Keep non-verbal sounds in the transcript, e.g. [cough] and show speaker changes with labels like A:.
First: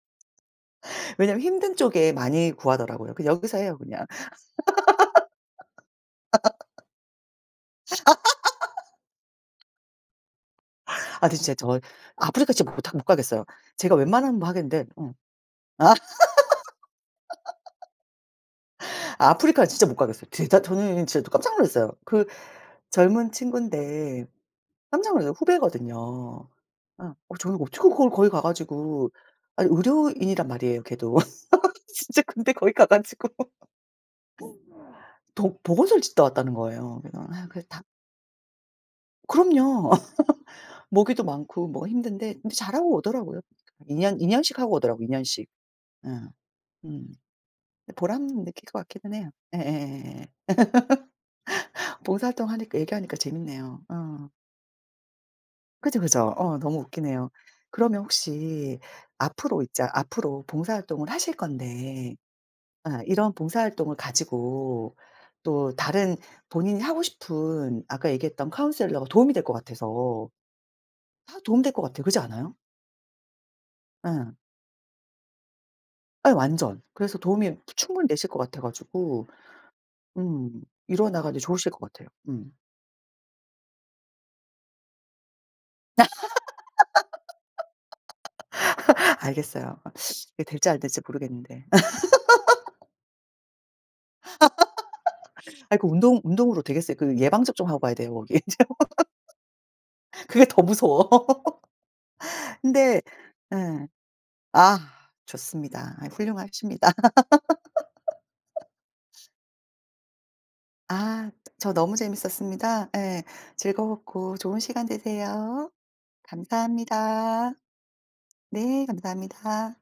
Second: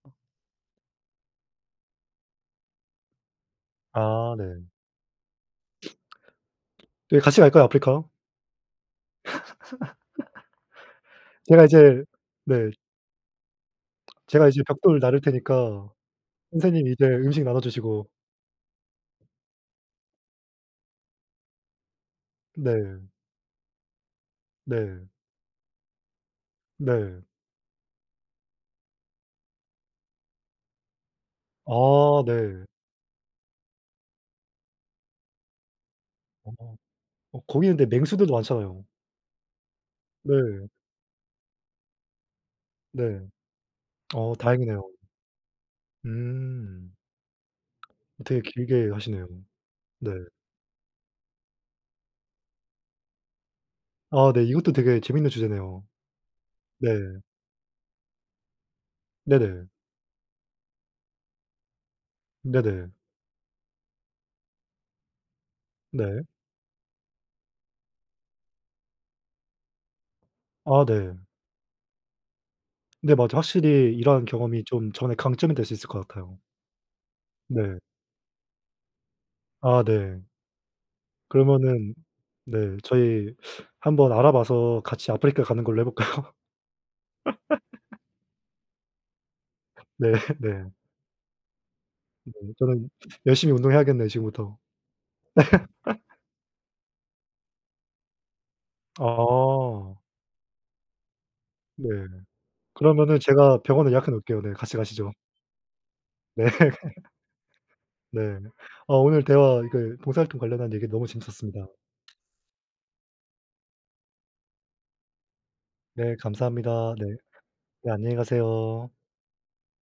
A: 왜냐면 힘든 쪽에 많이 구하더라고요. 여기서 해요 그냥.
B: 아 네. [sniffs] 둘이 같이 갈까요 아프리카?
A: [laughs] 아 근데
B: [laughs]
A: 진짜
B: 제가
A: 저
B: 이제
A: 아프리카
B: 네.
A: 진짜 못 하 못 가겠어요. 제가 웬만하면
B: 제가
A: 뭐
B: 이제
A: 하겠는데
B: 벽돌
A: 음.
B: 나를 테니까 선생님이 이제 음식 나눠주시고
A: [laughs] 아 아프리카는 진짜 못 가겠어요. 진짜 저는 진짜 깜짝 놀랐어요. 그
B: 네.
A: 젊은 친구인데
B: 네.
A: 깜짝 놀랐어요. 후배거든요. 어.
B: 네.
A: 저는 어떻게 거기를 거기 가 가지고 아 의료인이란 말이에요 걔도. [laughs] 진짜
B: 아
A: 근데
B: 네.
A: 거기 가 가지고 도 보건소를 짓다 왔다는
B: 어.
A: 거예요. 그래서
B: 어
A: 아 그래서
B: 거기는
A: 다
B: 근데 맹수들도 많잖아요.
A: 그럼요.
B: 네.
A: [laughs] 모기도 많고 뭐가 힘든데 근데 잘하고
B: 네.
A: 오더라고요. 2 년 2
B: 어
A: 년씩 하고
B: 다행이네요.
A: 오더라고 2 년씩. 예.
B: 음.
A: 음. 근데 보람
B: 되게
A: 느낄 것
B: 길게
A: 같기는
B: 가시네요.
A: 해요.
B: 네.
A: 예예예예예. [laughs] 봉사활동하니까 얘기하니까 재밌네요. 어.
B: 아 네. 이것도 되게 재밌는 주제네요.
A: 그죠 그죠. 어 너무
B: 네.
A: 웃기네요. 그러면 혹시 앞으로
B: 네네.
A: 있자 앞으로 봉사활동을 하실 건데
B: 네네.
A: 아 이런 봉사활동을 가지고 또 다른
B: 네.
A: 본인이 하고 싶은 아까 얘기했던 카운셀러가 도움이 될 것 같아서
B: 아 네.
A: 다 도움 될 것 같아요. 그렇지 않아요?
B: 네 맞아요. 확실히 이런
A: 예.
B: 경험이 좀 저는 강점이 될 수 있을 것
A: 예
B: 같아요.
A: 완전. 그래서 도움이
B: 네.
A: 충분히 되실 것 같아 가지고
B: 아 네.
A: 음. 이루어나가는데 좋으실 것
B: 그러면은
A: 같아요. 음.
B: 네. 저희 [sucks teeth] 한번 알아봐서 같이 아프리카 가는 걸로 해볼까요? [laughs]
A: [laughs] 알겠어요.
B: 네.
A: [sucks teeth]
B: [laughs]
A: 이게 될지
B: 네.
A: 안 될지 모르겠는데.
B: 네. 저는
A: [laughs]
B: 열심히 운동해야겠네요 지금부터.
A: [laughs] 아이고 운동
B: [laughs]
A: 운동으로 되겠어요. 그 예방 접종 하고 가야 돼요 거기.
B: 아.
A: [laughs] 그게 더 무서워.
B: 네.
A: [laughs] 근데
B: 그러면은 제가
A: 예.
B: 병원에 예약해 놓을게요. 네. 같이
A: 아
B: 가시죠.
A: 좋습니다. 아
B: 네.
A: 훌륭하십니다.
B: 네.
A: [laughs]
B: 아 오늘 대화 그 봉사활동 관련한 얘기 너무
A: 아.
B: 재밌었습니다.
A: 저 너무 재밌었습니다. 예. 즐거웠고 좋은 시간 되세요.
B: 네 감사합니다. 네.
A: 감사합니다.
B: 네 안녕히
A: 네
B: 가세요.
A: 감사합니다.